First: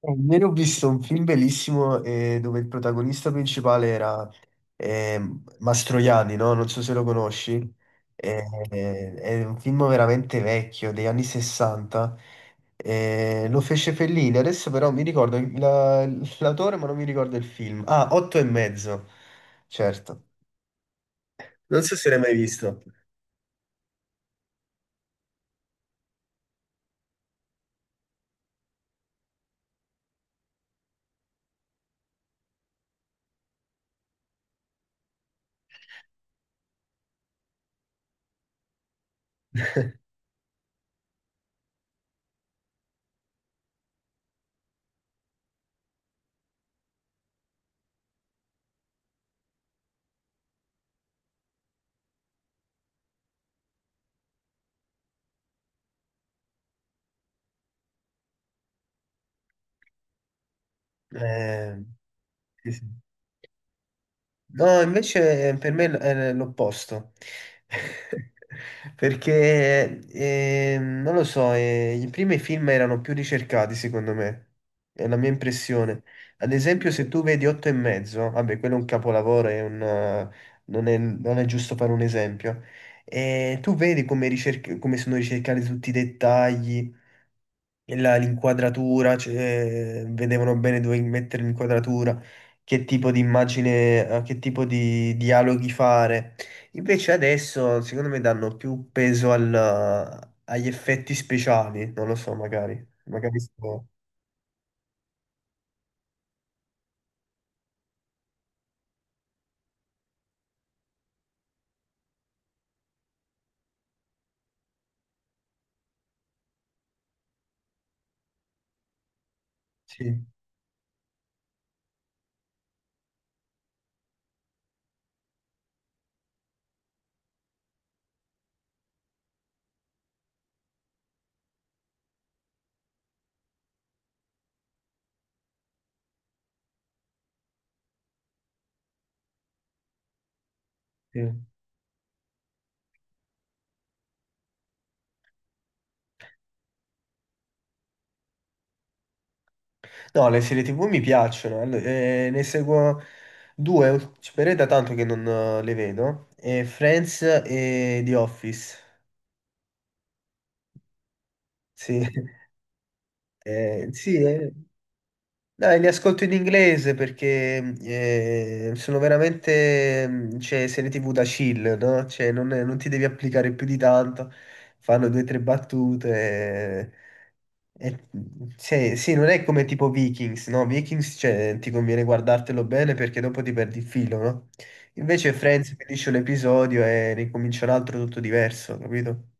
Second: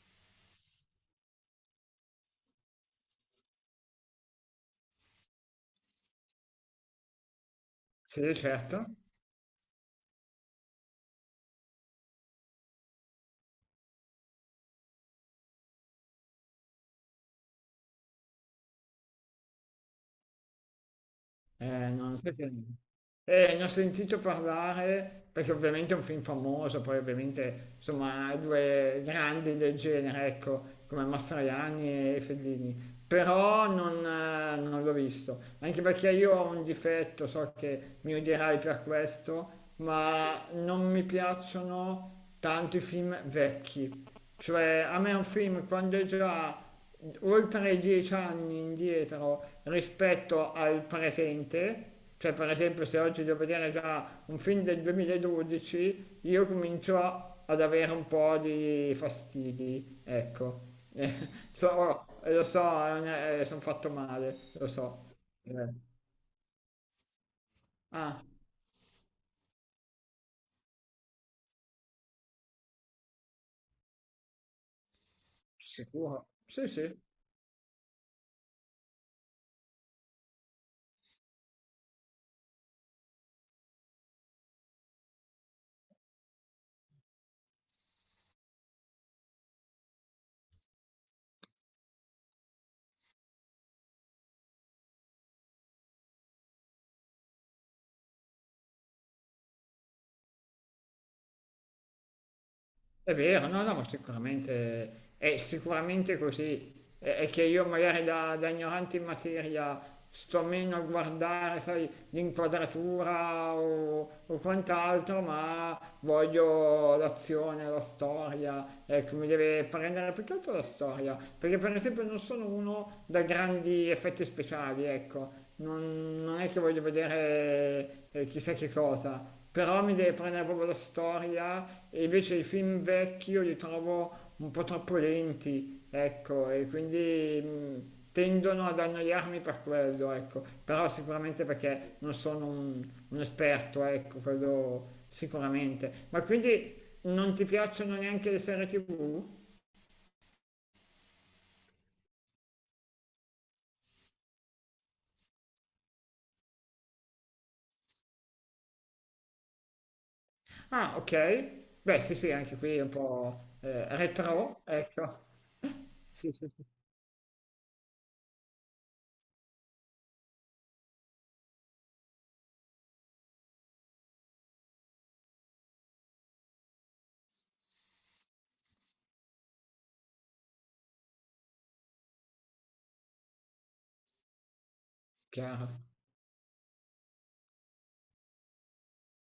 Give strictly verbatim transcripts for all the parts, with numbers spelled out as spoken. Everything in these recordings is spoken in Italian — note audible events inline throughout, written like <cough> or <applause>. Eh, Ieri ho visto un film bellissimo eh, dove il protagonista principale era ehm, Mastroianni, no? Non so se lo conosci. Sì, Eh, certo. eh, è un film veramente vecchio, degli anni sessanta. Eh, lo fece Fellini, adesso però mi ricordo la- l'autore, ma non mi ricordo il film. Ah, Otto e mezzo, certo. Non Eh, so se Non l'hai mai so che- visto. eh, ne ho sentito parlare perché ovviamente è un film famoso, poi ovviamente insomma due grandi del genere, ecco, come Mastroianni e Fellini. Però non, eh, non l'ho visto, anche perché io ho un difetto, so che mi odierai per questo, ma non mi piacciono tanto i film vecchi. Cioè, a me un film quando è già oltre dieci anni indietro rispetto al presente, cioè per esempio se oggi devo vedere già un film del duemiladodici, io comincio a- ad avere un po' di fastidi, ecco. <laughs> Eh, So, lo so, sì, sì. sono fatto male, lo No, so. invece eh, Eh. per me l- è l'opposto. Ah, <laughs> Perché, eh, non lo so, eh, i primi film erano più ricercati, secondo me. È la mia impressione. sicuro? Ad Sì, esempio, sì. se tu vedi Otto e mezzo, vabbè, quello è un capolavoro, è un, eh, non è, non è giusto fare un esempio. E tu vedi come, ricerc- come sono ricercati tutti i dettagli, la- l'inquadratura, cioè, vedevano bene dove mettere l'inquadratura, che tipo di immagine, eh, che tipo di dialoghi fare. Invece adesso, secondo me, danno più peso al- agli effetti speciali, non lo so, magari. È Magari vero, no, no, sto- ma sicuramente è sicuramente così. È, è che io magari da, da ignorante in materia sto meno a guardare, sai, l'inquadratura o, o quant'altro, ma voglio l'azione, la storia, ecco, mi deve prendere più Sì, che altro la storia, perché per esempio non sono uno da grandi effetti speciali, ecco. Non, non è che voglio vedere eh, chissà che cosa, però mi deve prendere proprio la storia e invece i film vecchi io li trovo un po' troppo lenti, ecco, e quindi mh, tendono ad annoiarmi per quello, ecco. Però sì. sicuramente perché non sono un, un esperto, ecco, quello sicuramente. Ma quindi non ti piacciono neanche le serie T V? No, le serie T V mi piacciono, allo- eh, ne seguo due, ult- però è da tanto che non eh, le vedo, eh, Friends e The Office. Ah, ok. Sì, Beh, sì, sì, <laughs> anche qui è un po' eh, eh, sì, eh. retro, ecco. Dai, li ascolto Sì, in sì, sì, inglese perché eh, sono veramente, mm, cioè, serie T V da chill, no? Cioè, non, è- non ti devi applicare più di tanto, fanno due o tre battute. e- e- sì, sì, non è come tipo Vikings, no? Vikings, cioè, ti conviene guardartelo bene perché dopo ti perdi il filo, no? Invece chiaro. Friends finisce un episodio e ricomincia un altro tutto diverso, capito?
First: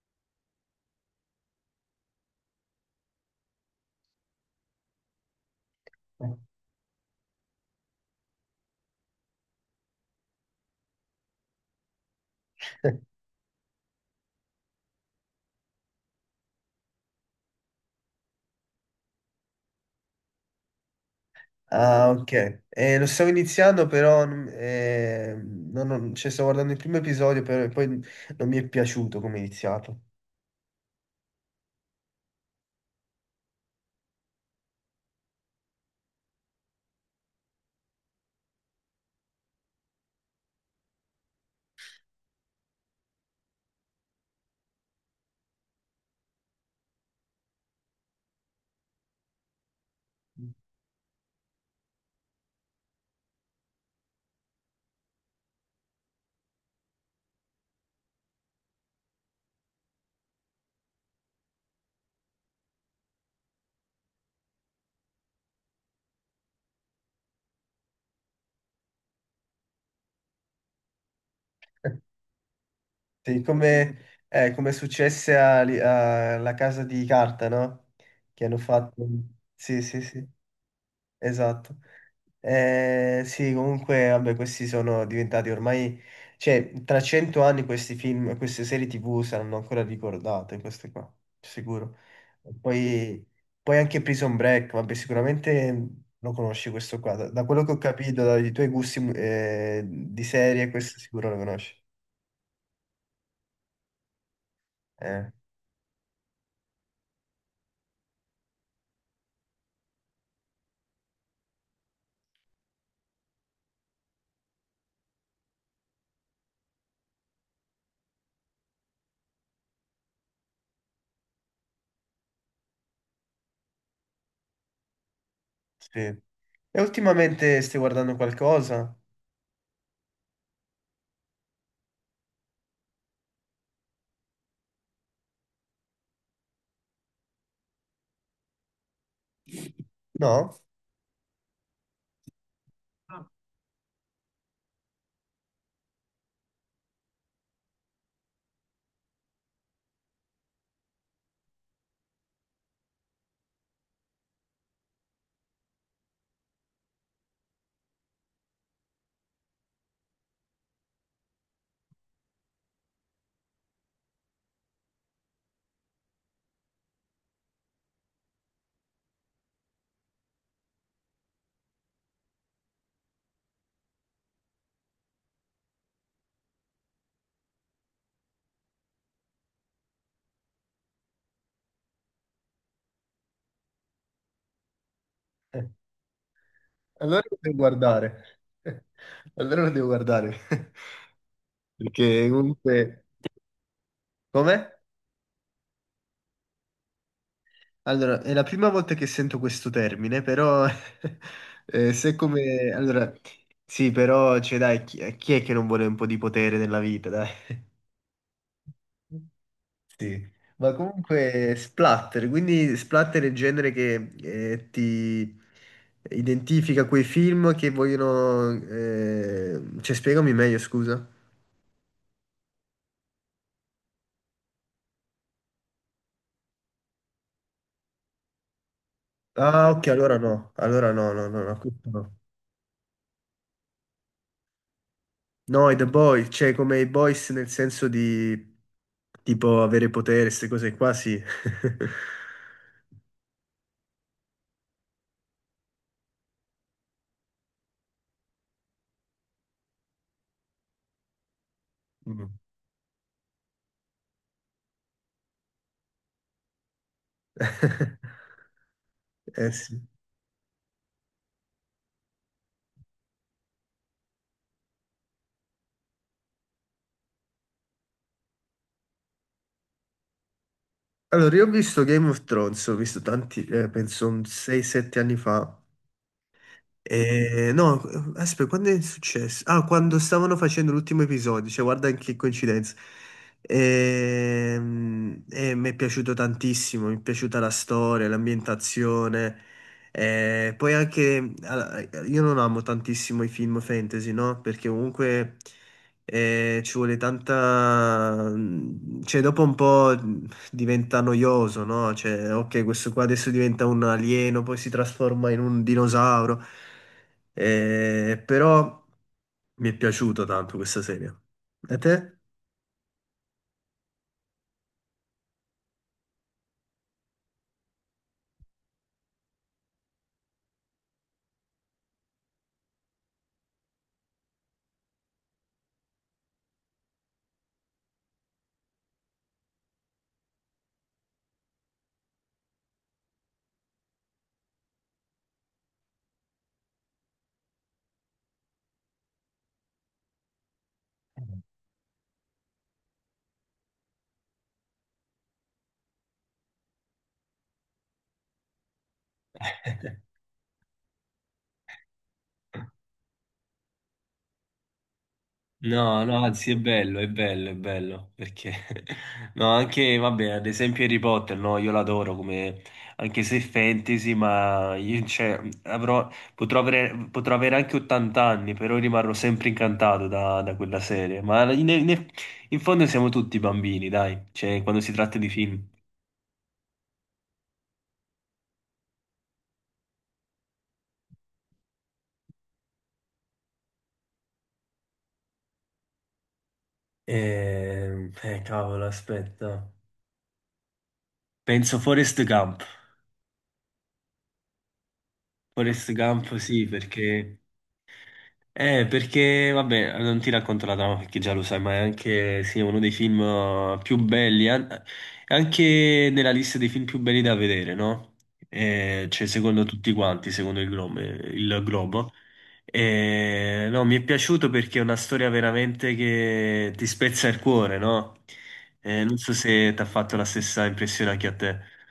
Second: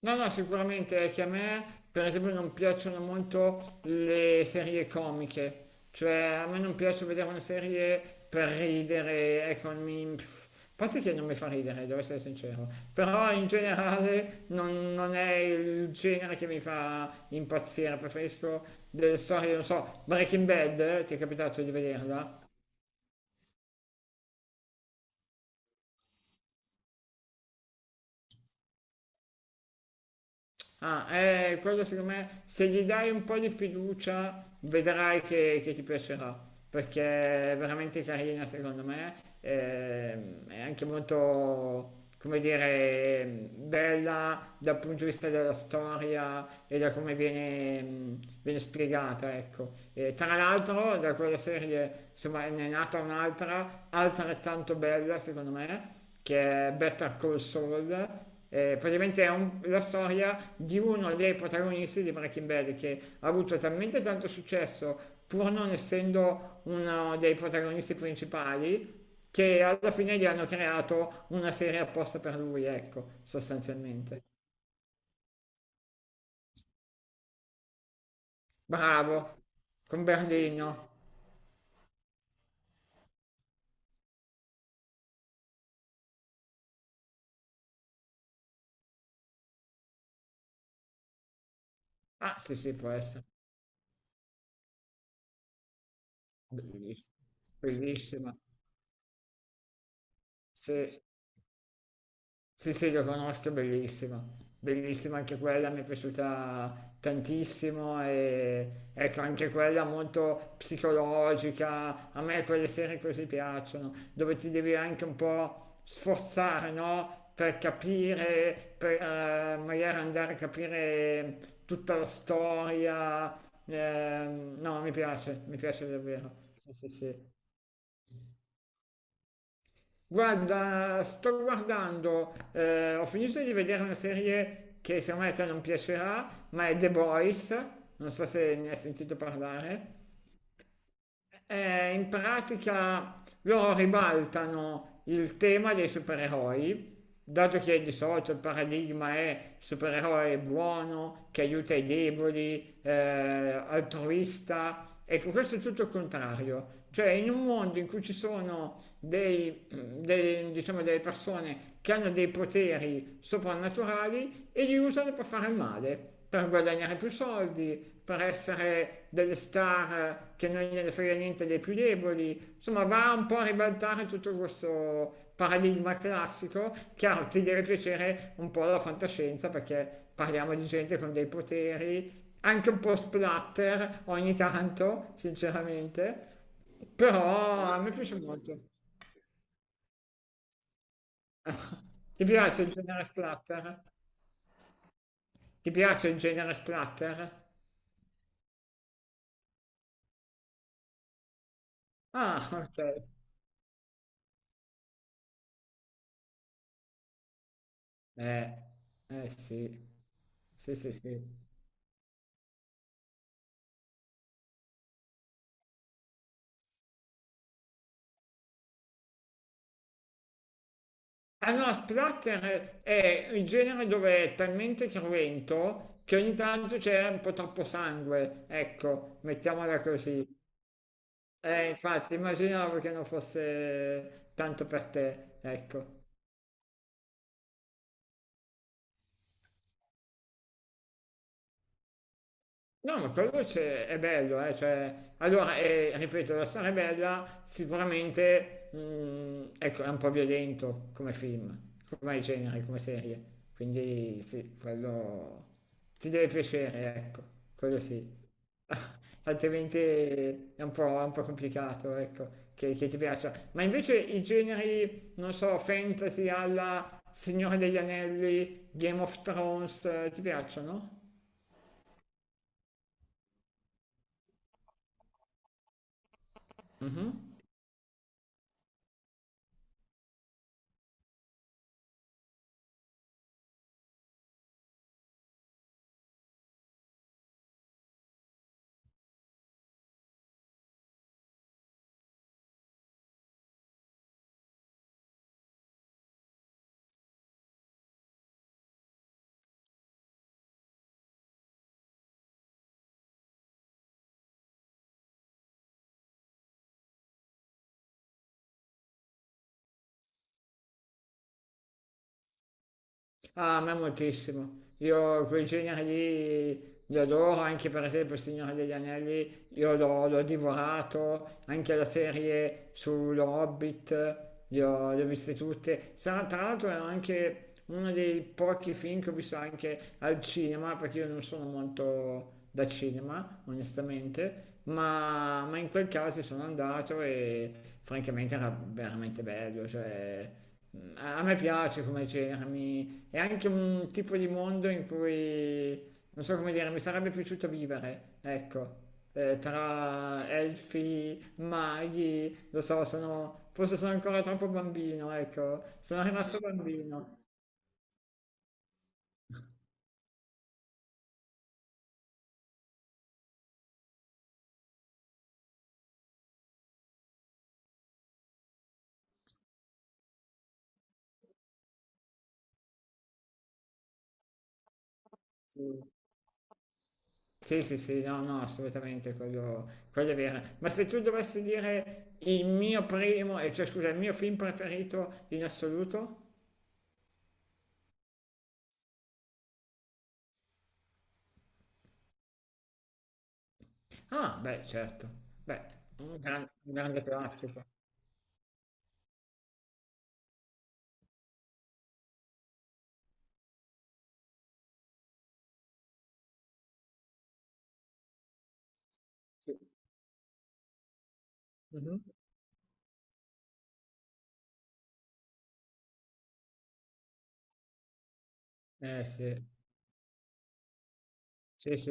No, no, sicuramente è che a me, per esempio, non piacciono molto le serie comiche, cioè a me non piace vedere una serie per ridere, ecco, mi... pff, a parte che non mi fa ridere, devo essere sincero, <laughs> però in generale non, non è il genere che mi fa impazzire, preferisco delle storie, non so, Breaking Bad, eh, ti è capitato di Ah, ok. vederla? Eh, lo stavo iniziando, però, non- eh, non- non- cioè, stavo guardando il primo episodio, però poi non mi è piaciuto come è iniziato. Ah, eh, quello secondo me, se gli dai un po' di fiducia, vedrai che, che ti piacerà, perché è veramente carina secondo me, ehm, è anche molto, come dire, bella dal punto di vista della storia e da come viene, mh, viene spiegata, ecco. E tra l'altro, da quella serie, insomma, ne è nata un'altra, altrettanto bella secondo me, che è Better Call Saul, eh, praticamente è un- la storia di uno dei protagonisti di Breaking Bad che ha avuto talmente tanto successo pur non essendo uno dei protagonisti principali che alla fine gli hanno creato una serie apposta <laughs> per lui, ecco, Sì, come, sostanzialmente. eh, come è successe a- alla Casa di Carta, no? Che hanno fatto... Bravo, Sì, sì, con sì. Berlino. Esatto. Eh, sì, comunque, vabbè, questi sono diventati ormai, cioè, tra cento anni questi film, queste serie T V saranno ancora ricordate, queste qua, sicuro. Ah, E sì, sì, può essere. Poi, poi anche Prison Break, vabbè, sicuramente lo conosci questo qua. Bellissima. Da, da quello che ho capito, Bellissima. dai tuoi gusti, mm, eh, di serie, questo Sì. sicuro lo conosci. Sì, sì, lo conosco, è bellissima. Bellissima Eh, anche quella, mi è piaciuta tantissimo e ecco, anche quella molto psicologica. A me quelle serie così piacciono, dove ti devi anche un po' sforzare, no? Per capire, per eh, magari andare a capire tutta la storia. Ehm, no, mi piace, mi piace sì. davvero. Sì, E sì, sì. ultimamente stai guardando qualcosa? Guarda, sto guardando, eh, ho finito di vedere una serie che secondo me a te non piacerà, ma è The Boys, non so se ne hai sentito parlare. No? Eh, in pratica loro ribaltano il tema dei supereroi, dato che di solito il paradigma è supereroe buono, che aiuta i deboli, eh, altruista. Ecco, questo è tutto il contrario. Cioè, in un mondo in cui ci sono dei, dei- diciamo, delle persone che hanno dei poteri soprannaturali e li usano per fare il male per guadagnare più soldi, per essere delle star che non gliene frega niente dei più deboli, insomma va un po' a ribaltare tutto questo paradigma classico, chiaro ti deve piacere un po' la fantascienza perché parliamo di gente con dei poteri, anche un po' splatter ogni tanto, <laughs> sinceramente, Allora lo devo però a me piace guardare. molto. <laughs> Allora lo devo guardare. <laughs> Ti Perché piace il comunque... genere splatter? Come? Ti piace il genere splatter? Allora, è la prima volta che sento questo termine, però... <laughs> eh, se Ah, come... ok. Allora, sì, però, cioè, dai, chi, chi è che non vuole un po' di potere nella vita, dai? Eh, eh sì. Sì, ma Sì, sì, sì. comunque splatter, quindi splatter è il genere che eh, ti identifica quei film che vogliono... eh, Cioè, spiegami meglio, scusa. Ah no, Splatter è il genere dove è talmente cruento che ogni tanto c'è un po' troppo sangue, ecco, Ah, mettiamola ok, allora così. no, allora no, no, no, no, Eh, questo infatti, no. immaginavo che non fosse tanto per te, No, i The ecco. Boys, cioè come i Boys nel senso di tipo avere potere, queste cose qua, sì. <laughs> No, ma quello c'è- è bello, eh, cioè, allora, eh, ripeto, la storia è bella, sicuramente, mh, ecco, è un po' violento come film, come Mm. genere, come serie, quindi sì, quello ti deve piacere, ecco, quello sì. <laughs> <laughs> Eh Altrimenti sì. è un po', è un po' complicato, ecco, che, che ti piaccia. Ma invece i generi, non so, fantasy alla Signore degli Anelli, Game of Thrones, eh, ti piacciono? Allora, io ho visto Game of Thrones, ho visto tanti, eh, penso un sei sette anni fa. Eh, no, aspetta, quando è successo? Ah, quando stavano facendo l'ultimo episodio, cioè guarda che coincidenza. Ehm, eh, mi è piaciuto tantissimo, mi è piaciuta la storia, l'ambientazione. Eh, poi anche, allora, io non amo tantissimo i film fantasy, no? Perché comunque eh, ci vuole tanta... mm, Cioè, dopo un po' diventa noioso, no? Cioè, ok, questo qua adesso diventa un alieno, poi si trasforma in un dinosauro. Eh, però mi è piaciuto tanto questa serie. E te? Ah, a me moltissimo. Io quei generi lì li adoro, anche per esempio Il Signore degli Anelli, io l'ho l'ho divorato, anche la serie sullo Hobbit, li ho, le ho viste tutte. Sa- Tra l'altro è anche uno dei pochi film che ho visto anche al cinema, perché io non sono molto da cinema, onestamente, ma, ma in quel caso sono andato e francamente era veramente bello, cioè... A a me piace come genere, mi, è anche un tipo di mondo in cui, non so come dire, mi sarebbe piaciuto vivere, ecco, Eh, tra elfi, maghi, lo so, sono, forse sono ancora troppo bambino, ecco, No, sono no, rimasto anzi è bello, è bambino. bello, è bello, perché <laughs> no, anche, vabbè, ad esempio Harry Potter, no, io l'adoro come, anche se è fantasy, ma io, cioè, avrò, potrò avere, potrò avere anche ottanta anni, però rimarrò sempre incantato da, da quella serie, ma in, in- in fondo siamo tutti bambini, dai, cioè, quando si tratta di Sì, film. sì, sì, sì, no, no, assolutamente, quello, quello è vero. Ma se tu dovessi dire il mio primo, eh, cioè scusa, il mio film preferito in assoluto? Eh, eh, cavolo, aspetta. Penso Forrest Gump. Ah, beh, certo, beh, Forrest un Gump, gran- sì, un grande perché classico. Eh, perché, vabbè, non ti racconto la trama perché già lo sai, ma è anche, sì, uno dei film eh, più belli, an- è anche nella lista dei film più belli da vedere, no? Eh, cioè, Sì. secondo tutti quanti, secondo il Globo. Il Mhm. Globo. Eh, no, mi è piaciuto perché è una storia veramente che ti spezza il cuore, no? Eh, Eh non so sì, se ti ha fatto la stessa impressione anche a Sì, te. sì.